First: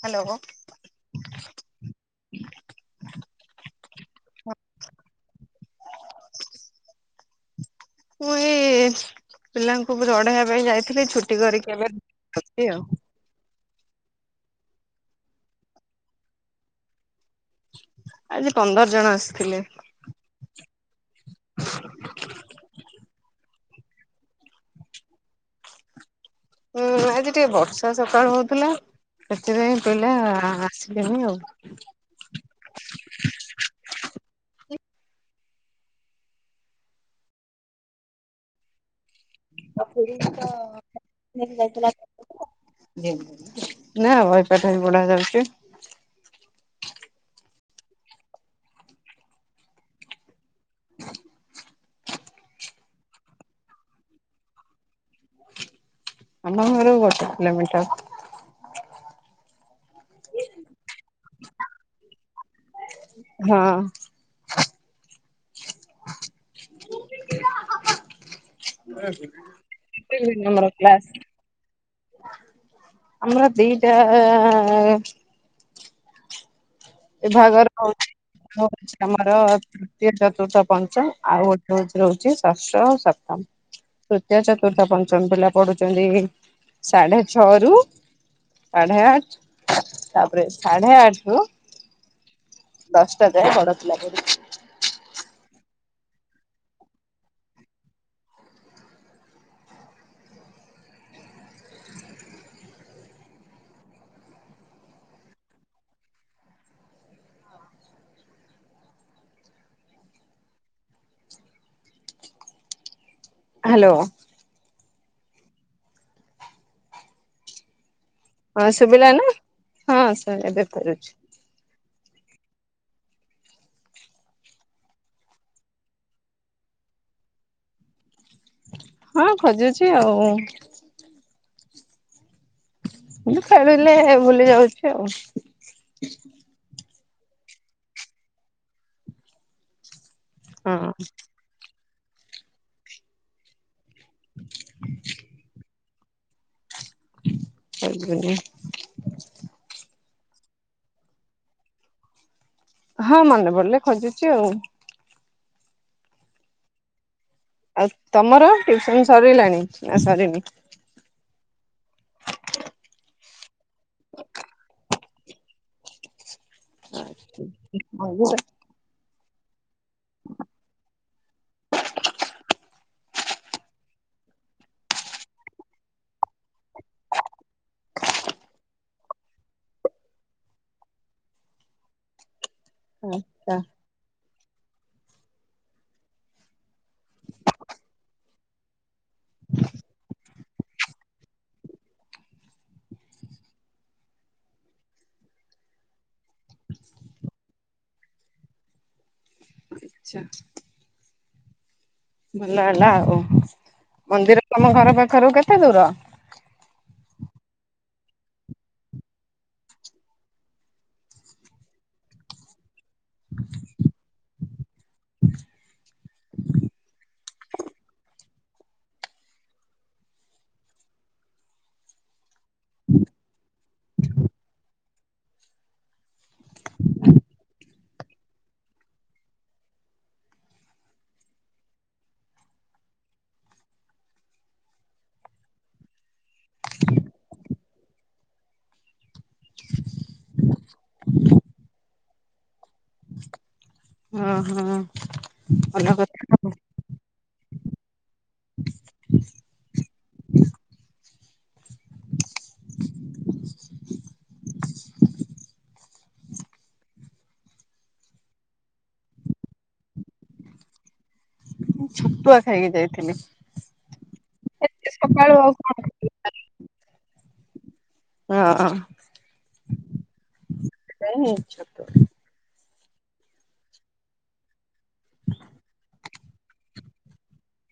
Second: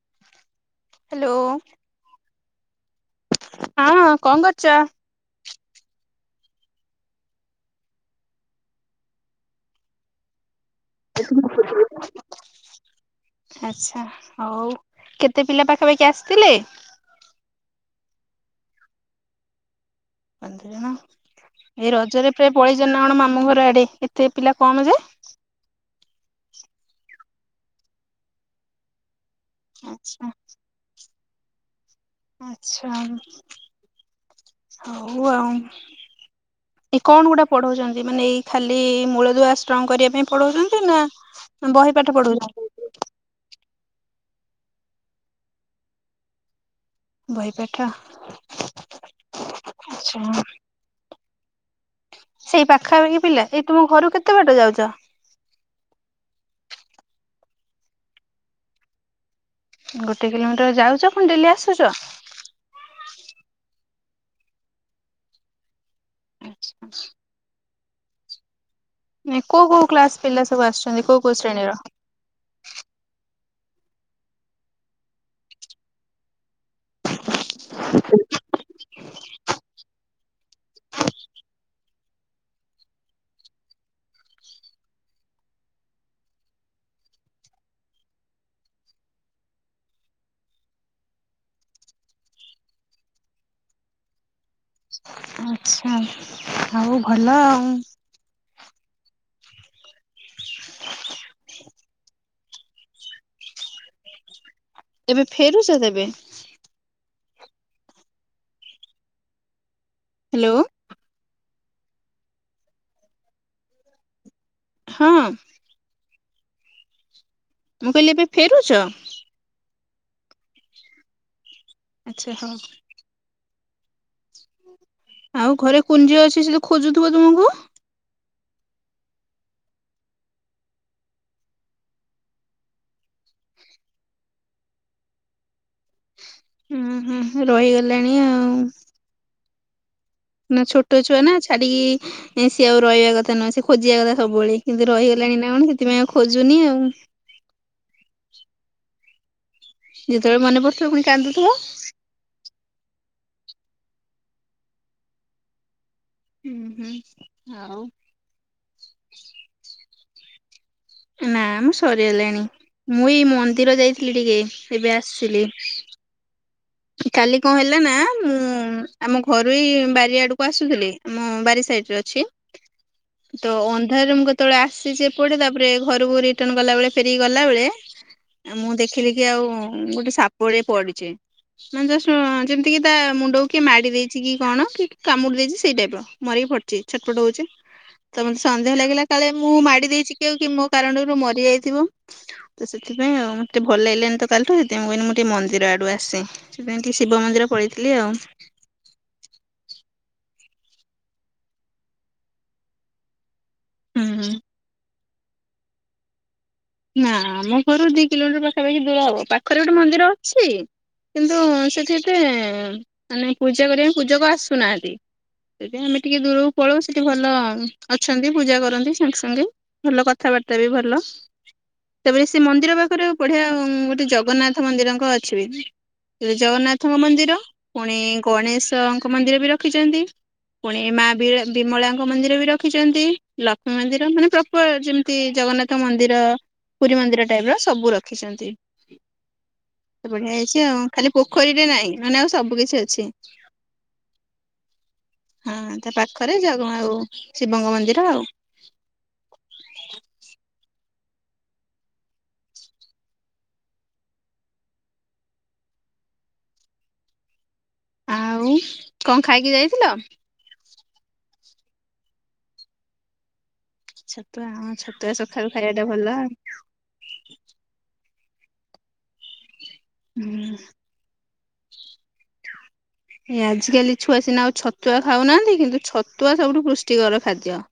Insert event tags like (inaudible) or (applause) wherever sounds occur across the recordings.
Hello. Hello. ହଁ କଣ କରୁଚ? ମୁଁ ଏଇ ପିଲାଙ୍କୁ ପଢେଇବା ପାଇଁ ଯାଇଥିଲି ଛୁଟି କରିକି ଏବେ ଇ ଆଉ। ଆଚ୍ଛା ହଉ କେତେ ପିଲା ପାଖାପାଖି ଆସିଥିଲେ? ଆଜି ପନ୍ଦର ଜଣ ଆସିଥିଲେ। ପନ୍ଦର ଜଣ ଏଇ ରଜରେ ପ୍ରାୟ ପଳେଇଛନ୍ତି ନା କଣ ମାମୁଁ ଘର ଆଡେ ଏତେ ପିଲା କମ ଯେ। ଉଁ ଆଜି ଟିକେ ବର୍ଷା ସକାଳୁ ହଉଥିଲା ସେଥିପାଇଁ ପିଲା ଆଚ୍ଛା। ଆସିଲେନି ଆଉ। ଆଚ୍ଛା ହଉ ଆଉ। ଏଇ କଣ ଗୋଟେ ପଢଉଛନ୍ତି ମାନେ ଏଇ ଖାଲି ମୂଳଦୁଆ ଷ୍ଟ୍ରଙ୍ଗ କରିବା ପାଇଁ ପଢଉଛନ୍ତି ନା ବହି ପାଠ ପଢଉଛନ୍ତି? (unintelligible) ନା ବହିପାଠ ବି ପଢା ଯାଉଚି। ବହିପାଠ ଆଚ୍ଛା। ସେଇ ପାଖାପାଖି ପିଲା ଏଇ ତୁମ ଘରୁ କେତେ ବାଟ ଯାଉଚ? ଆମ ଘରୁ ଗୋଟେ କିଲୋମିଟର। ଗୋଟେ କିଲୋମିଟର ଯାଉଛ ପୁଣି ଡେଲି ଆସୁଚ? ହଁ। ଆଚ୍ଛା। କୋଉ କୋଉ କ୍ଲାସ (unintelligible) ପିଲା ସବୁ ଆସୁଛନ୍ତି କୋଉ କୋଉ ଶ୍ରେଣୀର? କ୍ଲାସ। ଆମର ଦି ଟା। ଏ ଭାଗର ହଉଛି (unintelligible) ତୃତୀୟ, ଚତୁର୍ଥ, ପଞ୍ଚମ ଆଉ ଗୋଟେ ହଉ ରହୁଛି ଷଷ୍ଠ ଆଉ ସପ୍ତମ। ତୃତୀୟ, ଚତୁର୍ଥ, ପଞ୍ଚମ ପିଲା ପଢୁଛନ୍ତି ସାଢେ ଛଅରୁ। ସାଢ଼େ ଆଠ ତାପରେ ସାଢ଼େ ଆଠ ରୁ। ଦଶ ଟା ଯାଏ ବଡ ପିଲା ପଢ଼ି (inaudible) ଉଁ ଆଚ୍ଛା ଆଉ ଭଲ ଆଉଁ। ଏବେ ଫେରୁଛ ତେବେ। ହ୍ୟାଲୋ, ହ୍ୟାଲୋ, ହଁ। ମୁଁ କହିଲି ଏବେ ହଁ ଫେରୁଛ? ଶୁଭିଲା ନା ହଁ (unintelligible) ଅଛି (inaudible) ଆଚ୍ଛା ହଁ, ଆଉ ଘରେ କୁନି ଝିଅ ଅଛି, ସେ ତ ଖୋଜୁଥିବ ତୁମକୁ। ହଁ ଖୋଜୁଛି ଆଉ ହୁଁ ଖେଳିଲେ ଭୁଲି ଯାଉଛି ଆଉ। ହୁଁ ହୁଁ ରହିଗଲାଣି ଆଉ ନା ହଁ ଛୋଟ ଛୁଆ, ନା ଛାଡିକି ସିଏ ଆଉ ରହିବା କଥା ନୁହଁ। ଖୋଜିବା କଥା ସବୁବେଳେ କିନ୍ତୁ ରହିଗଲାଣି ନା କଣ ସେଥିପାଇଁ ଆଉ ଖୋଜୁନି ଆଉ (unintelligible) ଯେତେବେଳେ ମନେ ପଡୁଥିବ ପୁଣି କାନ୍ଦୁଥିବ, ହଁ ମନେ ପଡିଲେ ଖୋଜୁଛି ଆଉ ଉଁ ହୁଁ, ଆଉ ତମର ଟିଉସନ୍, ସରିଲାଣି ନା ସରିନି ନା ମ ସରିଗଲାଣି ମୁଁ ଏଇ ମନ୍ଦିର ଯାଇଥିଲି ଟିକେ ଏବେ ଆସିଲି। କାଲି କଣ ହେଲା ନା ମୁଁ, ଆମ ଘରୁଇ ବାରି ଆଡକୁ ଆସୁଥିଲି ଆମ ବାରି ସାଇଟ୍ ରେ ଅଛି। ତ ଅନ୍ଧାରେ ମୁଁ କେତେବେଳେ ଆସିଛି ଏପଟେ ତାପରେ ଘରୁ ଘୁରି। (inaudible) ରିଟର୍ଣ ଗଲା ବଳେ ଫେରିକି ଗଲା ବେଳେ ମୁଁ ଦେଖିଲି କି ଆଉ ଗୋଟେ ସାପ ଟେ ପଡିଚି। ମାନେ ଯଷ୍ଟ ଯେମିତି କିି ତା ମୁଣ୍ଡକୁ ଆଛା କିଏ ମାଡି ଦେଇଛି। କି କଣ କି କାମୁଡି ଦେଇଛି, ସେଇ ଟାଇପ ର ମରିକି ପଡିଚି ଛଟ ପଟ ହଉଛି। ତ ମତେ ସନ୍ଦେହ ଲାଗିଲା। କାଳେ ମୁଁ ମାଡି ଦେଇଛି କି ଆଉ ମୋ କାରଣରୁ ମରି ଯାଇଥିବ। ତ ସେଥିପାଇଁ ଆଉ ମତେ ଭଲ ଲାଗିଲାନି ତ କାଲିଠୁ ସେଥିପାଇଁ କହିଲି ମୁଁ ଟିକେ ମନ୍ଦିର ଆଡୁ ଆସେ। ସେଥିପାଇ ଟିକେ ଶିବ ମନ୍ଦିର ପଳେଇଥିଲି ଆଉ। ଆଚ୍ଛା, ଭଲ ହେଲା ଆଉ ହୁଁ। ହୁଁ। ମନ୍ଦିର, ତମ ଘର ପାଖରୁ କେତେ ଦୂର। ନା ଆମ ଘରୁ ଦି କିଲୋମିଟର, ପାଖାପାଖି ଦୂର ହବ ପାଖରେ ଗୋଟେ ମନ୍ଦିର ଅଛି। କିନ୍ତୁ ସେଠି ଏତେ ମାନେ ପୂଜା କରିବା ପାଇଁ ପୂଜକ ଆସୁନାହାଁନ୍ତି। ସେଥିପାଇଁ ଆମେ ଟିକେ ଦୂରକୁ ପଳଉ ସେଠି ଭଲ, ଅଛନ୍ତି ପୂଜା କରନ୍ତି। ସାଙ୍ଗେ ସାଙ୍ଗେ ଭଲ କଥାବାର୍ତ୍ତା ବି ଭଲ। ତା ପରେ ସେ ମନ୍ଦିର ପାଖରେ ବଢିଆ ଗୋଟେ ଜଗନ୍ନାଥ ମନ୍ଦିରଙ୍କ ଅଛି ବି। ଶ୍ରୀଜଗନ୍ନାଥଙ୍କ ମନ୍ଦିର, ପୁଣି ଗଣେଶଙ୍କ ମନ୍ଦିର ବି ରଖିଚନ୍ତି। ପୁଣି ମା ବି ବିମଳାଙ୍କ ମନ୍ଦିର ବି ରଖିଛନ୍ତି ଲକ୍ଷ୍ମୀ, ମନ୍ଦିର ମାନେ। ଯେମିତି ଜଗନ୍ନାଥ, ମନ୍ଦିର। ତ ପୁରୀ, ମନ୍ଦିର ଟାଇପର ସବୁ ରଖିଛନ୍ତି। ବଢିଆ ହେଇଚି ଆଉ ଖାଲି ପୋଖରୀରେ, ନାହିଁ ମାନେ ଆଉ ସବୁ କିିଛି ଅଛି। ଓ ହୋ ଭଲ କଥା। ଥରେ ଯାଉଶିବଙ୍କ ମନ୍ଦିର ଆଉ (inaudible) (inaudible) (inaudible) ଆଉ କଣଖାଇକି ଯାଇଥିଲ। ଛତୁଆ, ଖାଇକି ଯାଇଥିଲି। ଛତୁଆ, ଆମ ଏତେ ଛତୁଆ ସକାଳୁ ସକାାଳୁ ଆଉ ଖାଇବା କଣ ଟା ଖାଇବ? ଭଲ। ହଁ। ହୁଁ। (unintelligible) ଆଜିକାଲି ଛୁଆ ସିନା ଆଉ ଛତୁଆ ଖାଉନାହାନ୍ତି କିନ୍ତୁ ଛତ ଛତୁଆ ସବୁଠୁ ପୁଷ୍ଟିକର ଖାଦ୍ୟ।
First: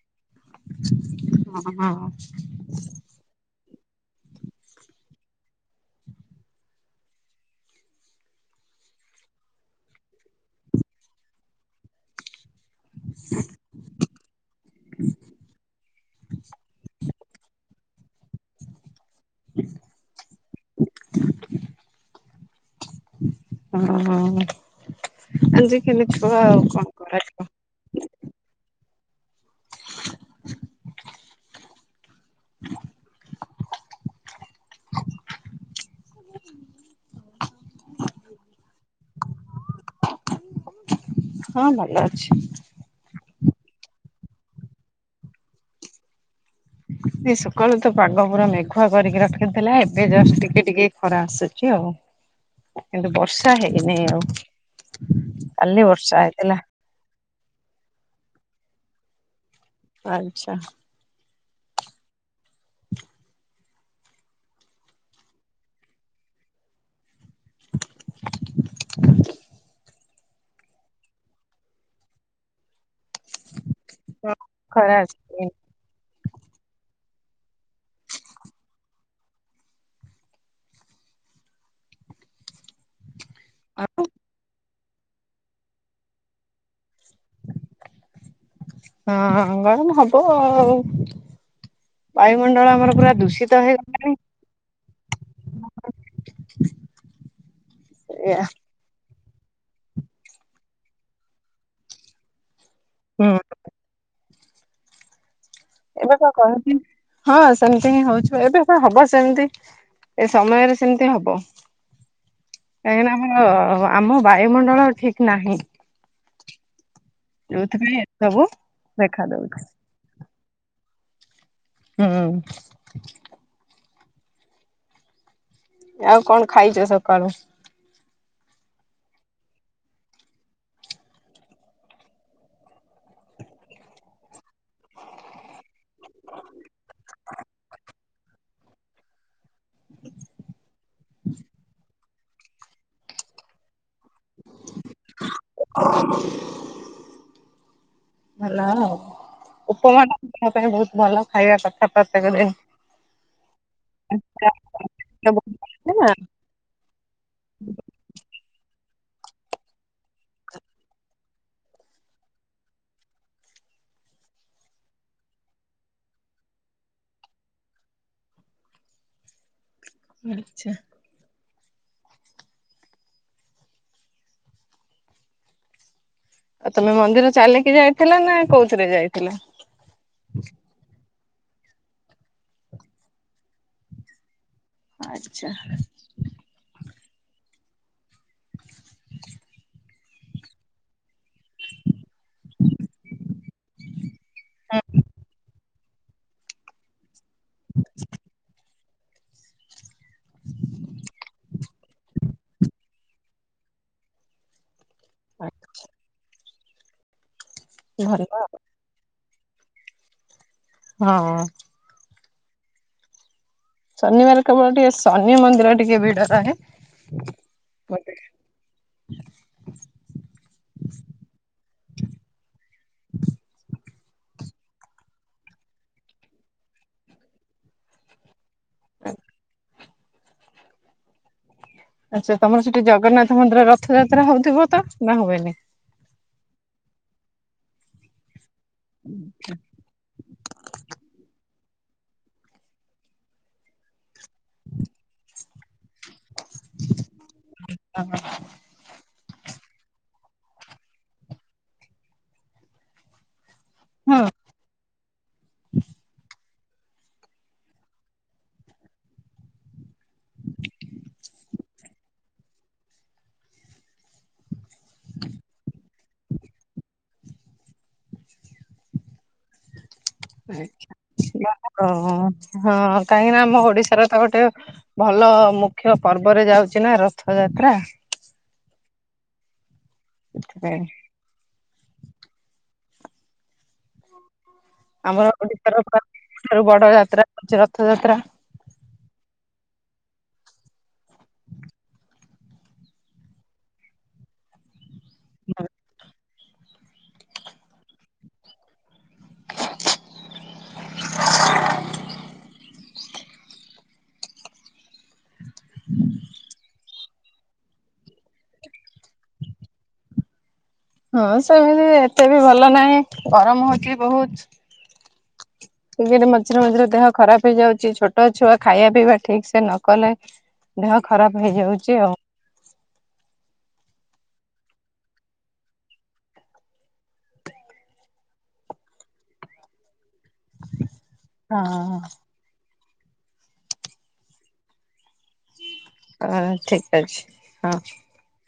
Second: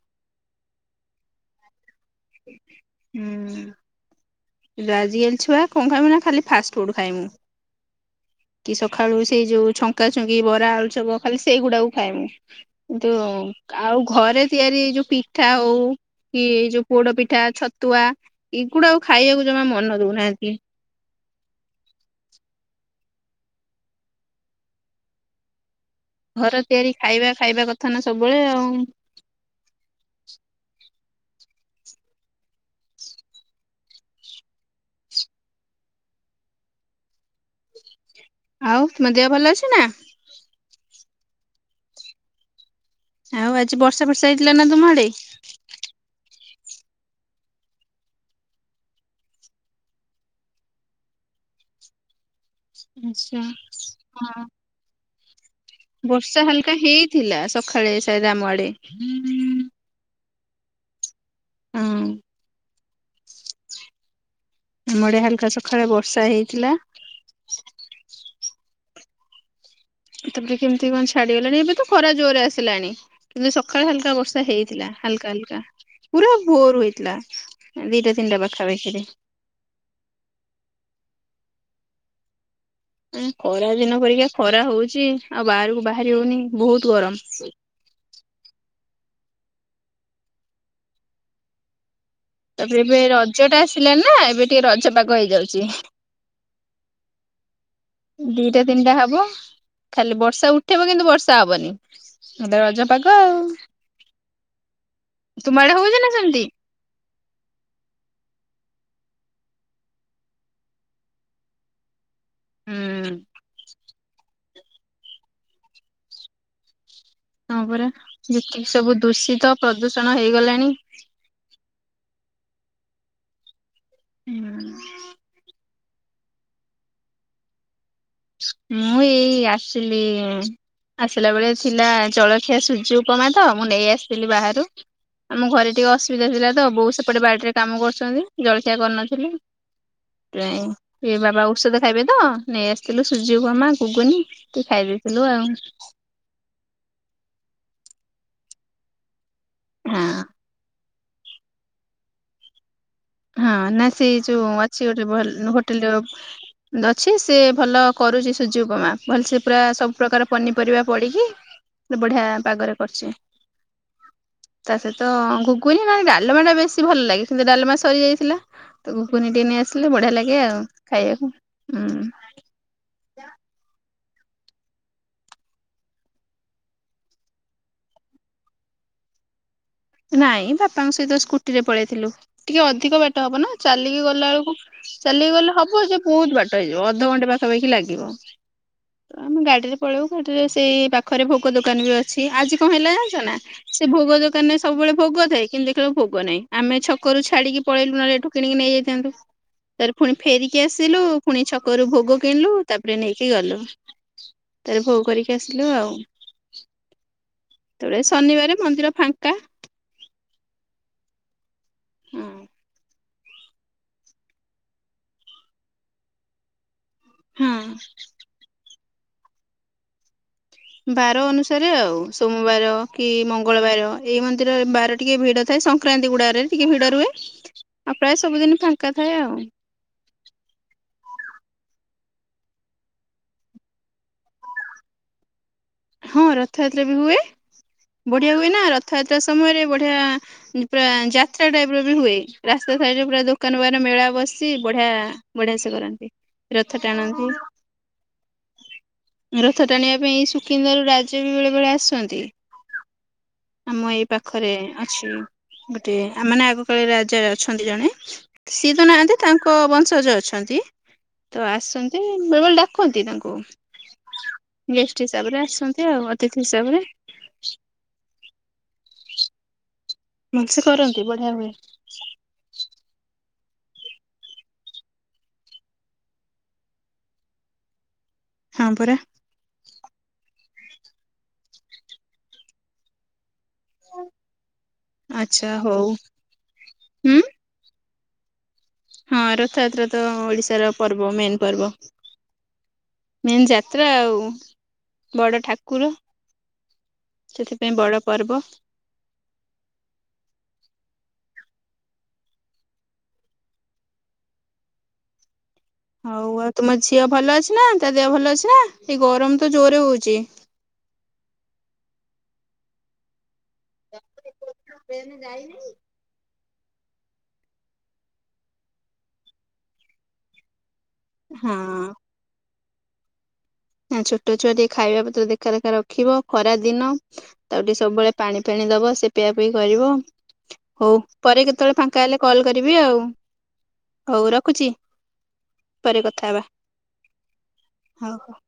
ଓ ହଁ ହିଁ। ହଁ ଆଜିକାଲି ଛୁଆ କଣ ଖାଇମୁ ନା ଖାଲି ଫାଷ୍ଟ ଫୁଡ୍ ଖାଇବୁ। କି ସକାଳୁ ସେଇ ଯୋଉ ଛଙ୍କା ଛୁଙ୍କି ବରା ଆଳୁ ଚପ ଖାଲି ସେଇଗୁଡାକୁ ଖାଇବୁ। କିନ୍ତୁ ଆଉ ଘରେ ତିଆରି ଯୋଉ ପିଠା ହଉ କି ଏଇ ଯୋଉ ପୋଡ ପିଠା ଛତୁଆ ଏଇଗୁଡା ଖାଇବାକୁ ଜମା ମନ ଦଉନାହାନ୍ତି। (inaudible) ଓ (unintelligible) ଆଜି କେମିତି କହ ଘର ତିଆରି ଖାଇବା (unintelligible) (unintelligible) ସବୁବେଳେ ଆଉ। ଆଉ ତମ ଦେହ ଭଲ ଅଛି ନା? ହଁ ଭଲ ଅଛି। ଆଉ ଆଜି ବର୍ଷା ବର୍ଷା ହେଇଥିଲା ନା ତମ ଆଡେ? ଏ ସକାଳୁ ତ ପାଗ ପୁରା ମେଘୁଆ କରିକି ରଖିଥିଲା ଏବେ ଜଷ୍ଟ ଟିକେ ଟିକେ ଖରା ଆସୁଛି ଆଉ। କିନ୍ତୁ ଆଚ୍ଛା ବର୍ଷା ହେଇନିଁ ଆଉ ହଁ। କାଲି ବର୍ଷା ହେଇଥିଲା। ଥିଲା ସକାଳେ (unintelligible) ଆମ ଆଡ଼େ। ଆଚ୍ଛା। (unintelligible) ଆମ ଆଡ଼େ ହାଲକା ସକାଳେ ବର୍ଷା ହେଇଥିଲା। ତାପରେ କେମିତି କଣ ଛାଡିଗଲାଣି ଏବେ ତ ଖରା ଜୋରରେ ଆସିଲାଣି। କିନ୍ତୁ ସକାଳେ ହାଲକା ବର୍ଷା ହେଇଥିଲା ଖରା ହାଲକା ଆସିନି ହାଲକା। ପୁରା ଭୋର ହୋଇଥିଲା ଦିଇଟା ତିନିଟା ପାଖା ପାଖିରେ। ଖରା ଦିନ ପରିକା ଖରା ହୋଉଛି ଆଉ ବାହାରକୁ ବାହାରି ହୋଉନି ବୋହୁତ ଗରମ। ହଁ ଗରମ ହବ ଆଉ। ବାୟୁମଣ୍ଡଳ ତାପରେ ଆମର ଏବେ ପୁରା ରଜ ଟା ଦୂଷିତ ଆସିଲାଣି ନା ହେଇଗଲାଣି। ଏବେ ଟିକେ ରଜ ପାଗ ହେଇଯାଉଛି। ଏଇଆ ଦିଟା ତିନିଟା ହବ ଖାଲି ବର୍ଷା ଉଠାଇବ କିନ୍ତୁ ବର୍ଷା ହବନି। (unintelligible) ରଜ ପାଗ ହୁଁ ଆଉ। ତୁମ ଆଡେ ହଉଛି ନା ସେମିତି ହଁ ସେମିତି ହିଁ ହୋଉଚି ଏବେ ତ ହଁ ହବ ସେମିତି। ଏ ସମୟରେ ସେମିତି ହବ ହୁଁ କାହିଁକିନା ଆମ ବା ବାୟୁ ମଣ୍ଡଳ ଠିକ ନାହିଁ। ହଁ ପରା ଯୋଉଥିପାଇଁ ଏ ଯେତିକି ସବୁ ଦେଖା ଦୂଷିତ ଦଉଛି। ପ୍ରଦୂଷଣ ହେଇଗଲାଣି। ହଁ। ହୁଁ। ଆଉ କଣ ଖାଇଛ ସକାଳୁ? ମୁଁ ଏଇ ଆସିଲି ଆସିଲା ବେଳେ ଥିଲା ଜଳଖିଆ ସୂଜି ଉପମା ତ ମୁଁ ନେଇ ଆସିଥିଲି ବାହାରୁ। ଆମ ଘରେ ଟିକେ ଅସୁବିଧା ଥିଲା ତ, ବୋଉ ସେପଟେ ବାଡ଼ିରେ କାମ କରୁଛନ୍ତି, ଜଳଖିଆ କରିନଥିଲେମ୍ ନାଇଁ ଏ ବାବା ଔଷଧ ଖାଇବେ ତ ନେଇ ଆସିଲି। ସୂଜି ଉପମା ଘୁଗୁନି ଖାଇ ଦେଇଥିଲୁ ଆଉ। ଭଲ ଆଉ, ହଁ ଉପମା ଟା ଦେହପାଇଁ ବହୁତ ଭଲ ଖାଇବା କଥା ପ୍ରତ୍ୟେକ ଦିନ। ହାଁ ନା ସେ ଯୋଉ ଅଛି ଗୋଟେ ଭଲ୍‌ ହୋଟେଲର ଅଛି ସେ ଭଲ କରୁଛି ସୁଜି ଉପମା ଭଲସେ ପୁରା ସବୁ ପ୍ରକାର ପନିପରିବା ପଡ଼ିକି। ବଢ଼ିଆ ପାଗରେ କରୁଛି। ତା ସହିତ ଘୁଗୁନୀ ମାନେ ଡାଲମା ଟା ବେଶୀ ଭଲ ଲାଗେ କିନ୍ତୁ ଡାଲମା ସ ସରିଯାଇଥିଲା ତ ଘୁଗୁନିଟିକେନେଇ ଆସିଲୁ ବଢ଼ିଆ ଲାଗେ ଆଉ ଆଚ୍ଛା। ଖାଇବାକୁ ହୁଁ। ଆଉ ତମେ ମନ୍ଦିର ଚାଲିକି ଯାଇଥିଲା ନା କୋଉଥିରେ ଯାଇଥିଲା? ନାଇଁ ବାପାଙ୍କ ସହିତ ସ୍କୁଟି ରେ ପଳେଇଥିଲୁ ଟିକେ ଅଧିକ ବାଟ ହବ ନା ଚାଲିକି ଗଲା ବେଳକୁ ଚାଲି ଆଚ୍ଛା। କିଗଲେ ହବ ଯେ ବହୁତ ବା ଟ ହେଇଯିବ ଅଧଘଣ୍ଟେ ପାଖାପାଖି ଲାଗିବ ତ ଆମେ ଗାଡ଼ିରେ (unintelligible) ପାଖରେ ଭୋଗ ଦୋକାନ ବି ଅଛି ଆଜି କଣ ହେଲା ଜାଣିଛ ନା ସେ ଭୋଗ ଦୋକାନରେ ସବୁବେଳେ ଭୋଗ ଥାଏ କିନ ଦେଖିଲାବେଳକୁ ଭୋଗ ନାହିଁ ଆମେ ଛକରୁ ଛାଡ଼ିକି ପଳେଇଲୁ ନହେଲେ ଏଠୁ କିଣିକି ନେଇଯାଇଥାନ୍ତୁ। ତାପରେଫୁଣି ଫେରିକି ଆସିଲୁ ଫୁଣି ଛ କରୁ ଭୋଗ କିଣିଲୁ ତାପରେ ନେଇକି ଗଲୁ ତାପରେ ଭୋଗ କରିକି ଆସିଲୁ ଆଉ। ତାପରେ ଭଲ ଆଉ ଶନିବାର ମନ୍ଦିର ଫାଙ୍କା। ହଁ। ହଁ। ଶନିବାର କେବଳ ଟିକେ ଶନି ମନ୍ଦିର ଟିକେ ଭିଡ଼ ରହେ। ହଁ। ବାର ଅନୁସାରେ ଆଉ ସୋମବାର କି ମଙ୍ଗଳବାର। ଏଇ ମନ୍ଦିରରେ ବାର ଟିକେ ଭିଡ଼ ଥାଏ ସଂକ୍ରାନ୍ତି ଗୁଡ଼ା ରେ ଟିକେ ଭିଡ଼ ରୁହେ ଆଉ ପ୍ରାୟ ସବୁଦିନ ଫାଙ୍କା ଥାଏ ଆଉ। ଆଚ୍ଛା ତମର ସେଠି ଜଗନ୍ନାଥ ମନ୍ଦିର ରଥଯାତ୍ରା ହଉଥିବ ତ ନା ହୁଏନି? ହଁ ରଥଯାତ୍ରା ବି ହୁଏ ବଢ଼ିଆ ହୁଏ ନା ରଥଯାତ୍ରା ସମୟରେ ବଢ଼ିଆ ପୁରା ଯାତ୍ରା ଟାଇପ୍ ର ବି ହୁଏ ରାସ୍ତା ସାଇଟ୍ ରେପୁରା ଦୋକାନ ମାନମେଳା ବସିଚି ବଢ଼ିଆ ବଢ଼ିଆ ସେ କରନ୍ତି। ରଥ ଟାଣନ୍ତି ରଥ ଟାଣିବା ପାଇଁ ଶୁ କିନ୍ଦାରୁରାଜ ବି ବେଳେ ବେଳେ ଆସନ୍ତି। ଆମ ଏଇ ନାଇଁ ପାଖରେ ଅଛି ଗୋଟିଏ ଆମାନେ ଆଗକୁ ସେ ରାଜରେ ଅଛନ୍ତି ଜଣେ ସିଏ ତ ନାହାନ୍ତି ତାଙ୍କ ବଂଶଜ ଅଛନ୍ତି। ତ ଆସନ୍ତି ବେଳେ ବେଳେ ଡାକନ୍ତି ତାଙ୍କୁ ଗେଷ୍ଟିସ୍ ତାପରେ ଆସନ୍ତି ଆଉ ଅତିଥି ହିସାବରେ। ଭଲସେ ଆଜ୍ଞା କରନ୍ତି ବଢିଆ ହୁଏ। ସିଏ ଆମର ହ ହଁ କାହିଁକି ନା ଆମ ଓଡ଼ିଶାରେ ତ ଗୋଟେ ଭଲ ମୁଖ୍ୟ ପର୍ବରେ ଯାଉଛି ନା ରଥଯାତ୍ରା। ହଁ ପରା। ସେଥିପାଇଁ ଆମର ଆଚ୍ଛା ଓଡ଼ିଶାର ହଉ ପୁରା ଠାରୁ ବଡ଼ ହୁଁ ଯାତ୍ରା (unintelligible) ରଥଯାତ୍ରା। ହଁ ରଥଯାତ୍ରା ତ ଓଡ଼ିଶାର ପର୍ବ ମେନ୍ ପର୍ବ। ମେନ୍ ଯାତ୍ରା ଆଉ। ବଡ଼ ଠାକୁର ସେଥିପାଇଁ ବଡ଼ ପର୍ବ। ହଉ ଆଉ ତମ ଝିଅ ଭଲ ଅଛି ନାଁ ତା ଦେହ ଭଲ ଅଛି ନାଁ ଏଇ ଗରମ ତ ଜୋରେ ହଉଛି? ହଁ ସେଇମିତି ଏତେ ବି ଭଲ ନାହିଁ ଗରମ ହଉଛି ବହୁଛ। (unintelligible) (unintelligible) ମଝିରେ ମଝିରେ ଦେହ ଖରାପ ହେଇଯାଉଛି ଛୋଟ ଛୁଆ ଖାଇବା ପିଇବା ଠିକ୍ ସେ ନ କଲେ ଦେହ ଖରାପ ହେଇଯାଉଚି ହଁ ଆଉ। ହଁ ଛୋଟ ଛୁଆ ଟିକେ ଖାଇବା ପତ୍ର ଦେଖାଦେଖା ରଖିବ ଖରା ଦିନ। ତାକୁ ଟିକେ ସବୁବେଳେ ପାଣି ଫାଣି ଦବ ସେ ପିଆ ପିଇ କରିବ ହଉ ପରେ କେତେବେଳେ ଫାଙ୍କା ହଁ ହେଲେ କଲ୍ କରିବି ହଉ ରଖୁଛି। ପରେ କଥା ହେବା ଠିକ ଅଛି ହଁ। ହଉ।